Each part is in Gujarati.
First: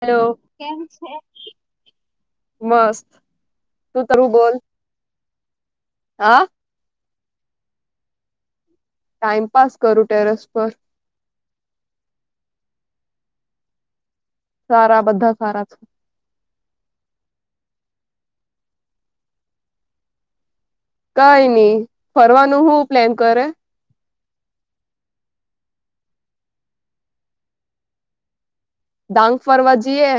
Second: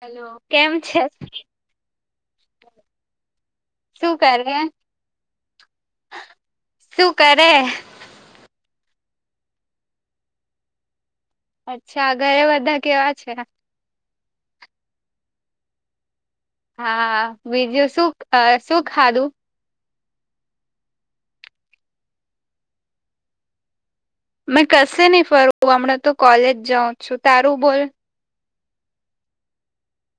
Hello hello. કે કેમ છે? મસ્ત તું શું તરું બોલ કરે? હા શું કરે ટાઈમપાસ કરું ટેરસ પર અચ્છા ઘરે બધા કેવા છે સારા બધા સારા છે હા બીજું શ શું ખાધું કઈ નઈ ફરવાનું શું પ્લેન કરે મેં કશે નહી ફરવુ હમણાં તો કોલેજ જાઉં છું તારું બોલ- ડાંગ ફરવા જઈએ.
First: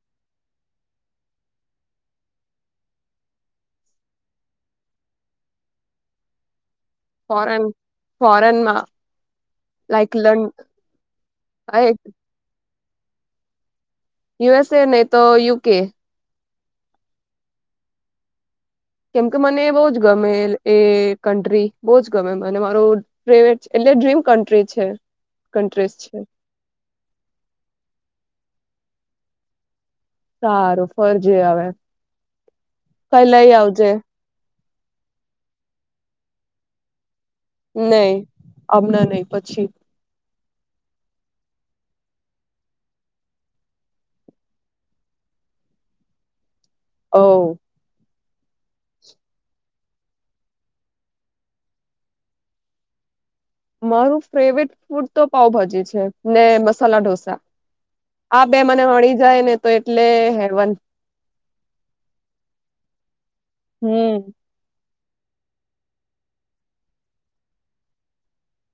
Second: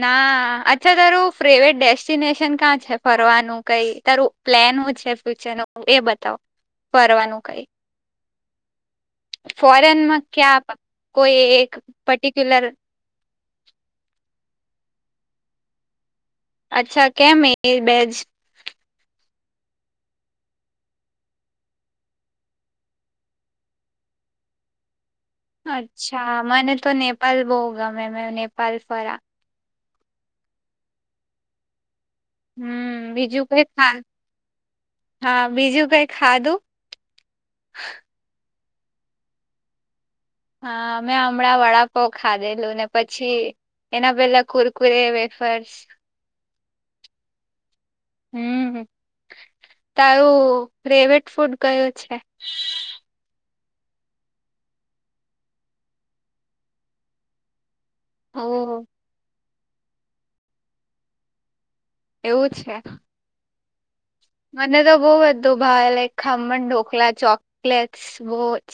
ના અચ્છા તારું ફ્રેવેટ ડેસ્ટિનેશન કા છે ફરવાનું કઈ તારું- પ્લેન છે હુ ફ્યુચર નું એ બતાવો. ફોરેન ફોરેનમાં લાઈક ફોરેનમાં લં ક્યાં કોઈ એક પર્ટિક્યુલર યુએસએ નહી તો યુકે અચ્છા કેમ એ બેજ કેમ કે મને બઉજ ગમે એ કન્ટ્રી બઉજ ગમે મને મારો પ્રવેટ એટલે ડ્રીમ કન્ટ્રી છે. કન્ટ્રીઝ છે અચ્છા મને તો નેપાલ બઉ મેં મે નેપાલ ફરા સારું ફરજે હવે. હમ બીજું લઈ કઈ આવજે ખા હા બીજું કઈ ખાધું. નહી આમણાં નહી પછી હા મે હમણાં વડાપાઉ ખાધેલું ને પછી. એના પેલા કુરકુરે, વેફર્સ. ઓ હમ્મ તારું ફ્રેવેટ ફૂડ કયું છે? મારું ફ્રેવેટ ફૂડ તો પાઉભાજી છે ને મસાલા ઢોસા. આ બે મને ઓહ વી જાય ને તો એટલે હેવન. એવું છે. હમ્મ મને તો બહુ બધું ભાવ લાઈક ખમણ, ઢોકલા, ચોકલેટ બઉજ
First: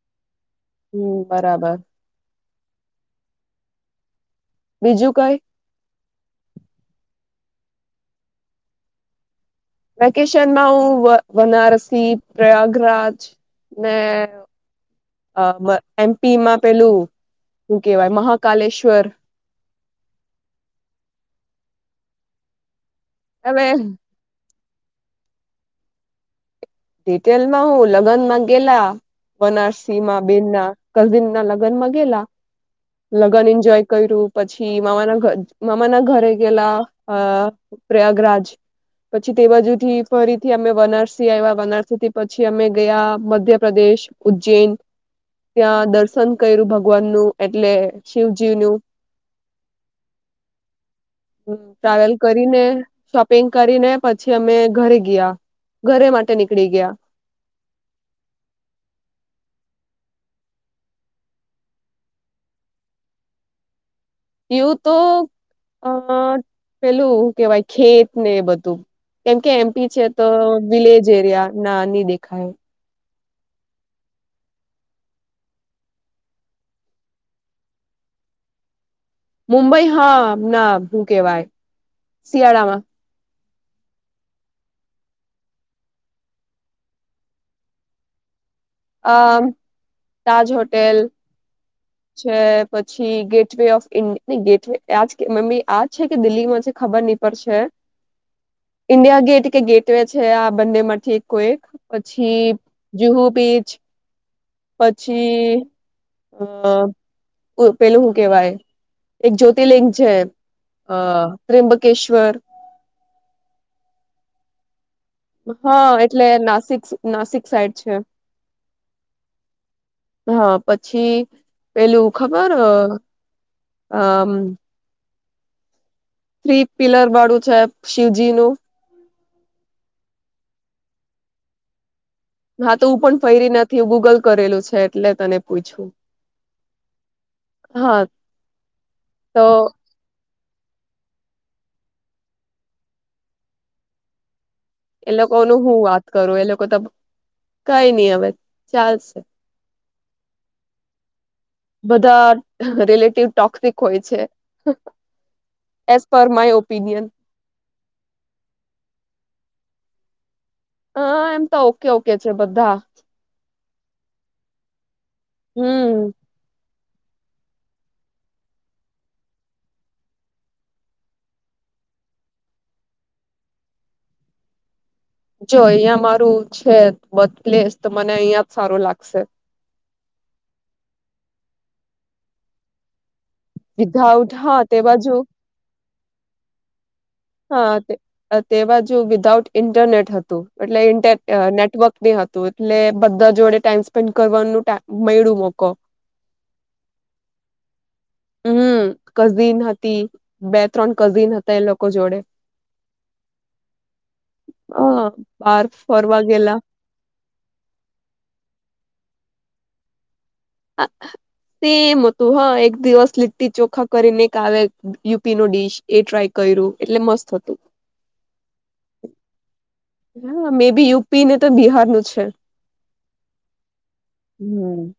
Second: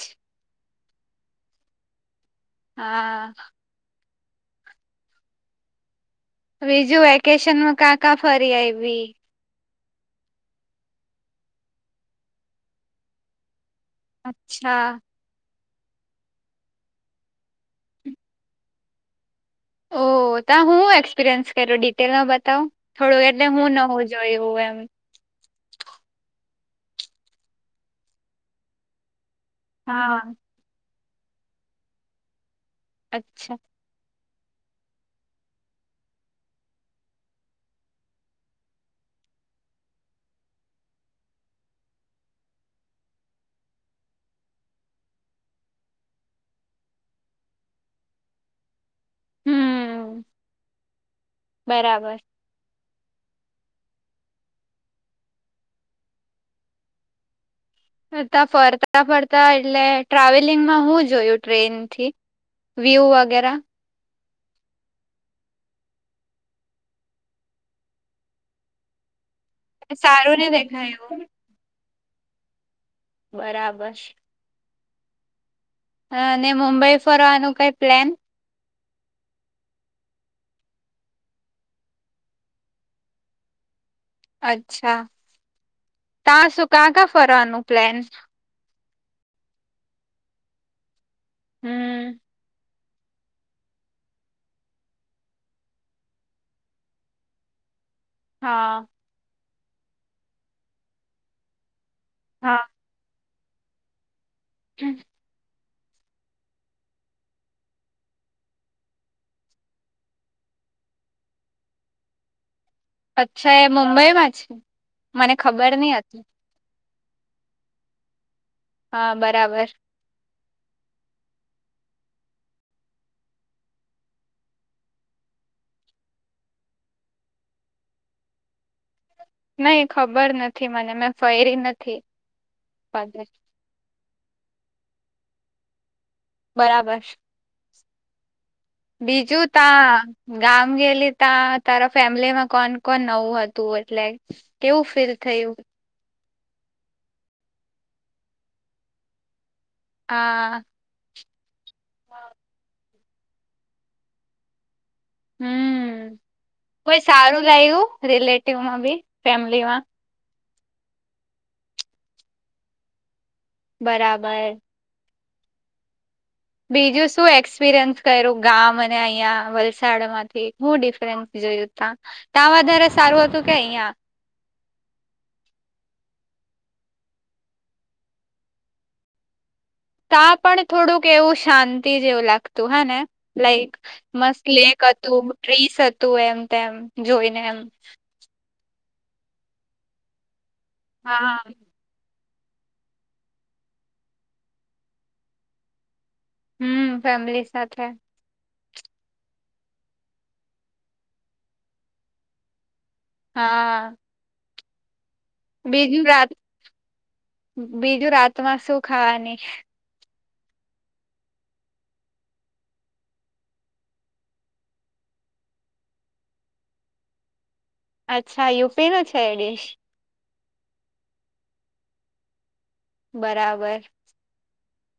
હમ્મ બરાબર હા બીજું કઈ. બીજું વેકેશનમાં કા કા ફરી આઈવી. વેકેશનમાં હું વ-વનારસી, પ્રયાગરાજ ને અચ્છા અ એમપી માં પેલું શું કેવાય મહાકાલેશ્વર ઓ તા હું એક્સપિરિયન્સ કર્યો ડિટેલમાં બતાવ થોડું એટલે હવે હું ન હોઉ? જોયું એમ. ડિટેલમાં હું લગ્નમાં ગેલા બનારસી હા માં બીરના. કઝીન ના લગ્ન માં ગેલા લગન અચ્છા એન્જોય- કર્યું પછી મામાના ઘ-મામા ના ઘરે ગયેલા અ પ્રયાગરાજ પછી તે બાજુ થી ફરીથી અમે વનારસી આઈવા- બનારસીથી પછી અમે ગયા મધ્યપ્રદેશ, ઉજ્જૈન ત્યાં દર્શન કર્યું ભગવાન નું એટલે શિવજી નું. હમ હમ ટ્રાવેલ બરાબર ક કરીને શોપિંગ કરીને પછી અમે ઘરે ગયા ઘરે માટે નીકળી ગયા. તા ફરતા ફરતા એટલે ટ્રાવેલિંગમાં હું જોયું ટ્રેન થી. વ્યું વગેરા એવું તો અ પેલું કેવાય ખેત ને બધું કેમ કે એમ- પીછેે તો સારું ને દેખાય વિલેજ એવું એરિયા ના ની દેખાયો. બરાબર અને મુંબઈ ફરવાનું કઈ પ્લેન? મુંબઈ હા ના હૂ કેવાય શિયાળામાં. અચ્છા તા શું કાં કાં ફરવાનું પ્લેન. અ તાજ હોટેલ- હમ. છે. પછી gateway of India gateway આજ મમ્મી આજ છે કે દિલ્હીમાં છે ખબર નની પડશે. હા. ઇન્ડિયા ગેટ કે ગેટવે છે આ બંને માંથી એક કોઈ એક. પછી હા જુહુ બીચ પછી. અ પેલું શું કેવાય. એક જ્યોતિર્લિંગ છે અ ત્ર્યબકેશ્વર. અચ્છા એ મુંબઈમાં છે. મને ખબર હા નહ હતી એટલે નાસિક નાસિક સાઈડ છે. હા બરાબર. હા પછી પેલું ખબર આ. થ્રી પિલર બાળું છે શિવજી નું. નહી ખબર નથી મને મેં ફૈરી નથી. હા તો હું પણ ફૈરી નથી ગૂગલ કરેલું છે એટલે તને પૂછું બરાબર છે. હા. તો બીજું ત. ગામ ગેલી ત્યા તારા ફેમિલી માં કોણ કોણ નવું હતું એટલે. કેવું ફીલ એ થયું. લોકોનું હું વાત કરું એ લોકો ત કઈ નઈ હવે ચાલશે. હા. બધા રિલેટિવ ટોકિક હોય છે. હમ એઝ પર માય કોઈ ઓપિનિયન સારું લાવ્યું રિલેટિવમાં બી ફેમિલીમાં. હ એમ તો ઓકે ઓકે છે બધા બરાબર. હમ. બીજું શું એક્સપિરિયન્સ કર્યું ગામ અને અહીંયા વલસાડમાંથી હું ડિફરન્સ. જોયું ત્યા ત્યાં વધારે સારું હતું કે અહિયાં. જો અહિયાં મારું છે બ પ્લેસ તો મને અહિયાં જ સારું લાગશે. ત્યા પણ થોડુંક એવું શાંતિ જેવું લાગતું હે ને. લાઈક વિધાઉટ મસ્ત હા તે લેક બાજુ હતું ટ્રીસ હતું એમ તેમ. જોઈને એમ હા તે બાજુ વિધાઉટ ઇન્ટરનેટ હતું એટલે ઇ હા નેટવર્ક. ન હતું એટલે બધા જોડે ટાઈમ સ્પેન્ડ કરવાનું મળડું મોકો. હમ ફેમિલી સાથે. હમ કઝિન હતી બે ત્રણ કઝિન હતા એ લોકો જોડે. હા. હ. બાર બીજું ફરવા રાત ગેલા બીજું રાતમાં શું ખાવાની હા તેમ હતું હા એક દિવસ લીટટી ચોખા કરી નેક આવે યુપી ન ડીશ એ ટ્રાય કર્યું એટલે મસ્ત હતું. અચ્છા યુપે નો છે એ ડેશ. હા મે બી યુપી ને તો બિહારનું છે બરાબર. હમ.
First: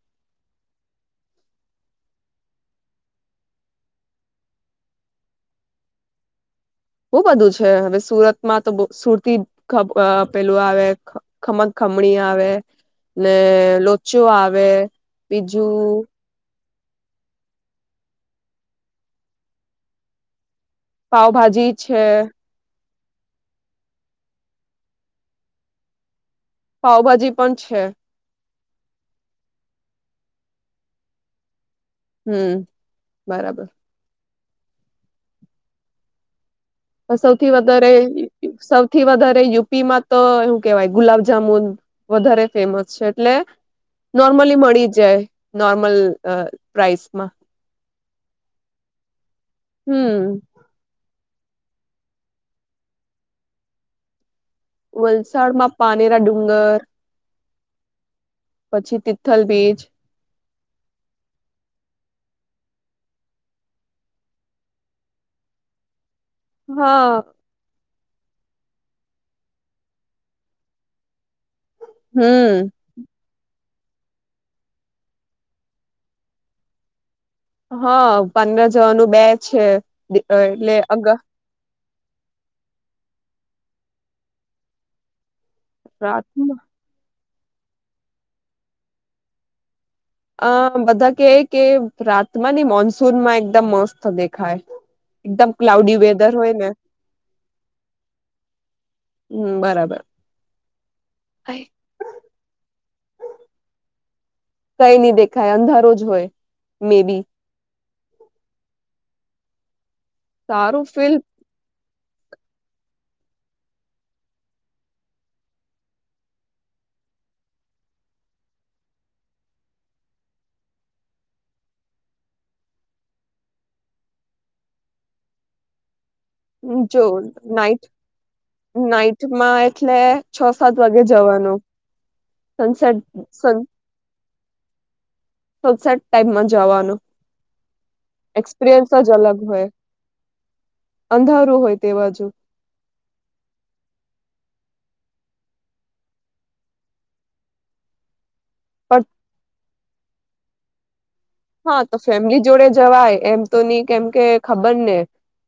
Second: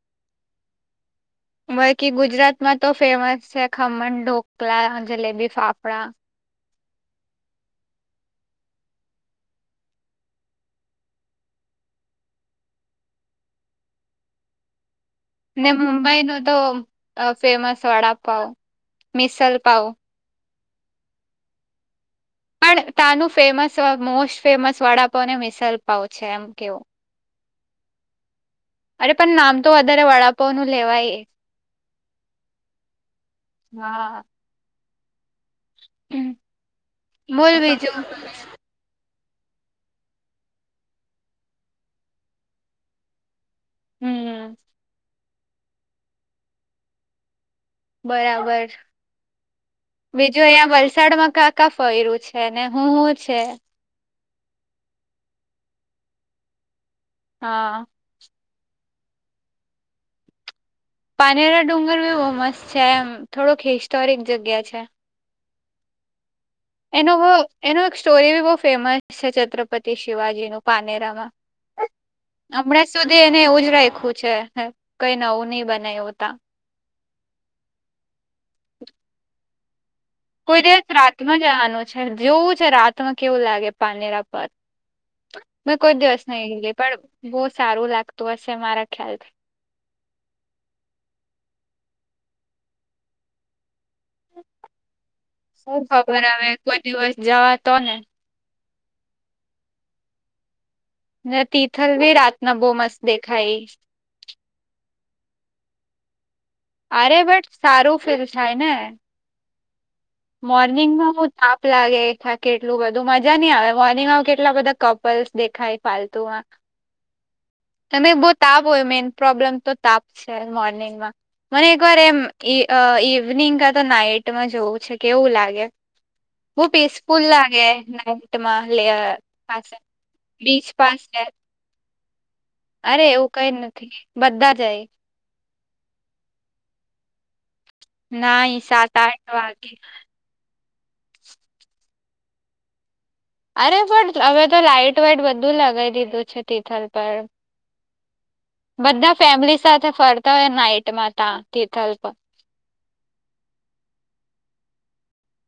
બાકી ગુજરાત માં તો ફેમસ છે ખમણ ઢોકલા જલેબી ફાફડા. બઉુ બધું છે હવે સુરતમાં તો બ સુરતી પેલું આવે. ખમ ખમણી આવે ને લોચો આવે. ને બીજું મુંબઈ નો તો ફેમસ વડાપાવ મિસલ પાાવ. પાઉભાજી છે. પણ તનું ફેમસ મોસ્ટ ફેમસ વડાપાવ ને મિસલપાવ છે એમ કેવો. પાઉભાજી પણ છે. અરે પણ નામ તો વધારે વડાપ નું લેવાય હમ બરાબર હા હમ સૌથી વધારે સૌથી વધારે યુપી માં તો એવું કેવાય ગુલાબજામુન વધારે ફેમસ છે એટલે હમ નોર્મલી મળી જાય નોર્મલ પ્રઇસમાં બરાબર હમ બીજું અહિયાયા વલસાડમાં કા કફયરું છે ને હું હું છે વલસાડમાં પાનેરા ડુંગર હા પછી તિથલ બીજ પાનેરા ડુંગર બી બહુ મસ્ત છે એમ થોડોક હિસ્ટોરિક જગ્યા છે હા એનોવ એનો એક સ્ટોરી બી બહુ ફેમસ છે છત્રપતિ શિવાજી નું પાનેરામાં હમ હમણાં સુધી એને એવું જ રાખવ છે કઈ નવું નઈ બના્યું ત હા પંદર જવાનું બે છે કોઈ એટલે દિવસ અગ રાતમાં જવાનું છે જોવું છે રાતમાં કેવું લાગે પાનેરા પર મેં કોઈ દિવસ રાતમાં નહી ગલી પણ બહુ સારું લાગતું હશે મારા ખ્યાલથી અ બધા કે કે રાતમાં ને મોનસૂન માં એકદમ મસ્ત દેખાય એકદમ શું ક્લાઉડી ખબર વેધર હ હોય ને કોઈ દિવસ જવા તો ને હમ બરાબર ના તિથલ બી રાત ન બો મસ્ત દેખાઈ કઈ નહી દેખાય અંધારો જ હોય મે અરે બી ભટ સારું ફીલ થાય ને સારું ફીલ મોર્નિંગમાં થાપ લાગેા કેટલું બધું મજા નહી આવે મોર્નિંગમાં કેટલા બધા કપલ્સ દેખાય ફાલતુ ત બહ તાપ હોય મેન પ્રોબ્લેમ તો તાપ છે મોર્નિંગમાં મને એક વાર એમ ઈવનિંગ ક તો નાઈટમાં જોવું છે કેવું લાગે [inaudible] બ જો પીસફુલ લાગે નાઈટ નાઈટમાં નાઈટમાં પાસે એટલે છ બીચ સાત વાગે પાસે જવાનું સનસેટ અરે એવું કઈ સન નથી બધા જ એ સસાટ ટાઈમમાં જવાનું ના એક્સપિરિયન્સ સાત જ આઠ અલગ હોય વાગે અંધારું હોય તે બાજુ અરે પણ હવે તો લાઈટ વાઈટ બધું લગાવી દીધું છે તિથલ પર પણ બધા ફેમિલી સાથે ફરતા હોય નાઈટમાં ત હા તો ફેમિલી જોડે જવાય એમ તો નની કેમ કે ખબર ને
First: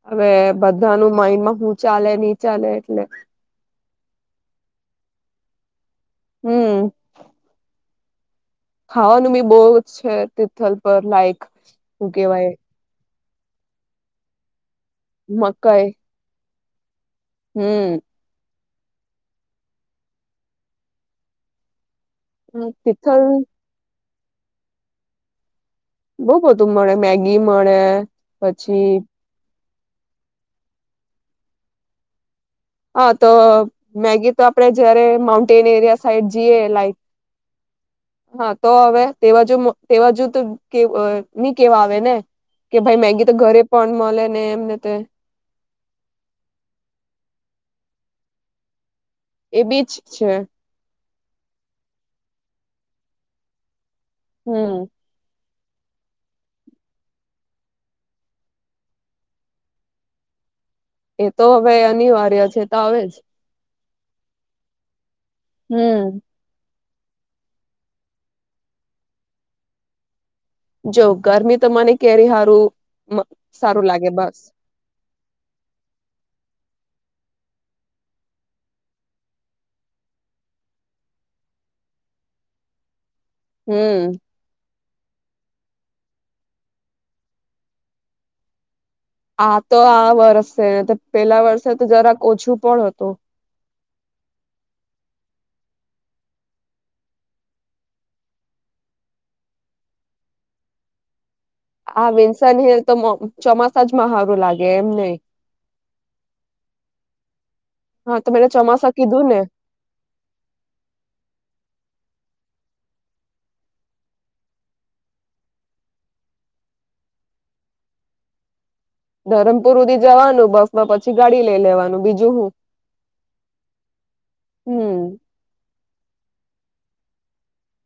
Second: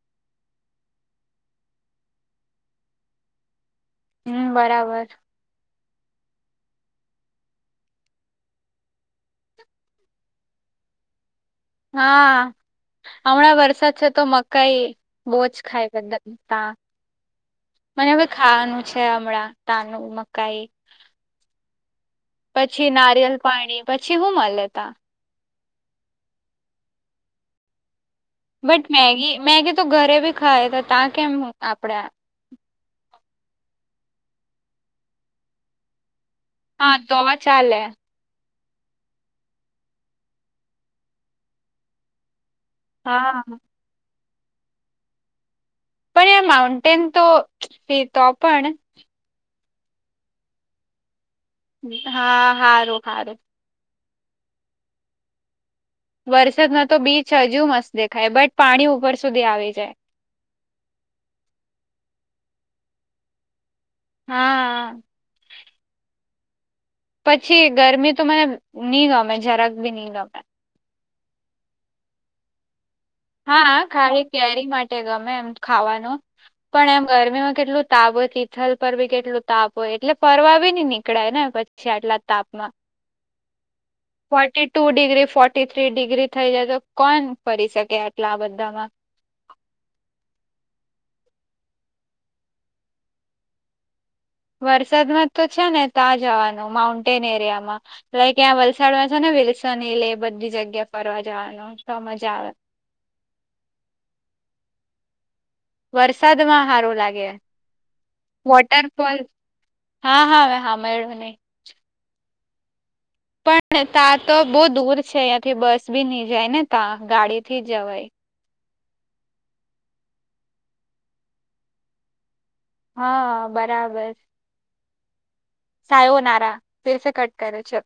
હવે બધા ન માઈન્ડમાં હું ચાલે ની ચાલે એટલે હમ બરાબર હમ ખાવાનું બી બહુ જ છે તિથલ પર લાઇક હા હમણાં વરસાદ છે તો મકાઈ બહુ જ મકાઈ ખાય બધા તા હમ મને હવે ખાવાનું છે હમણાં તાનું મકાઈ પછી તિથલ નારિયલ પાણી પછી શું મળ લેતા બઉુ બધું મળે મેગી મળે. બટ પછી મેગી મેગી તો ઘરે ભી ખાાય ત તાં કેમ આપણે. હા તો મેગી તો આપડે જયારે માઉન્ટેન એરિયા સાઈડ જીએ લઇક હા તો ચાલે હા તો હવે તે બાજુ તે બાજુ તો કે ની કેવા આવે ને કે ભાઈ મેગી તો હા ઘરે પણ મળે ને એમને તો પણ એ માઉન્ટન્ટેન તો ફી તો પણ એ બીચ છે હા હારું હાર. હમ. વરસાદમાં તો બીચ હજુ મસ્ત દેખાય બટ પાણી ઉપર સુધી આવી જાય. એ તો હવે અનિવાર્ય છે એતો આવેજ. હા હમ પછી ગરમી તો મને નહી ગમે જરાક ભી નહી ગમે. જો ગરમી તો મને કે્યારે સારું. હા લાગે ખાાઈ બસ કેરી માટે ગમે એમ ખાવાનું. પણ એમ ગરમીમાં કેટલું તાપ હોય તિથલ પર બી કેટલું તાપ હોય એટલે ફરવા બી ન નીકળે ને પછી. છે આટલા તાપમાં. હમ forty two degree forty three degree થઈ જાય તો કોણ ફરી શકે આટલા આ બધામાં. આ તો આ વર્ષે પેલા વર્ષે તો જરાક ઓછું પણ હતું. વરસાદમાં તો છે ને ત્યાં જવાનું માઉન્ટેન એરિયામાં. લાઈક ત્યાં વલસાડમાં છેો ને વેલસ હલે એ બધી જગ્યા ફરવા જવાનું. તો આ મજા આવે વિન્સન હિલ તો ચોમાસા જમાં સારું લાગે એમ નહ. વરસાદમાં સારો લાગે હા તો મેને ચોમાસા વોટરફોલ. કીધું ને હા હા હા મેળુંને પણ ત્યાં તો બહુ દૂર છે અહંથી બસ બી નહી જાય ને ત્યા ગાડી થી જવાય. ધરમપુર સુધી જવાનું બસ માં પછી ગાડી લઈ લેવાનું બીજું હું. હા બરાબર. હમ સાાયો નારા ફેરસે કટ કરે છે.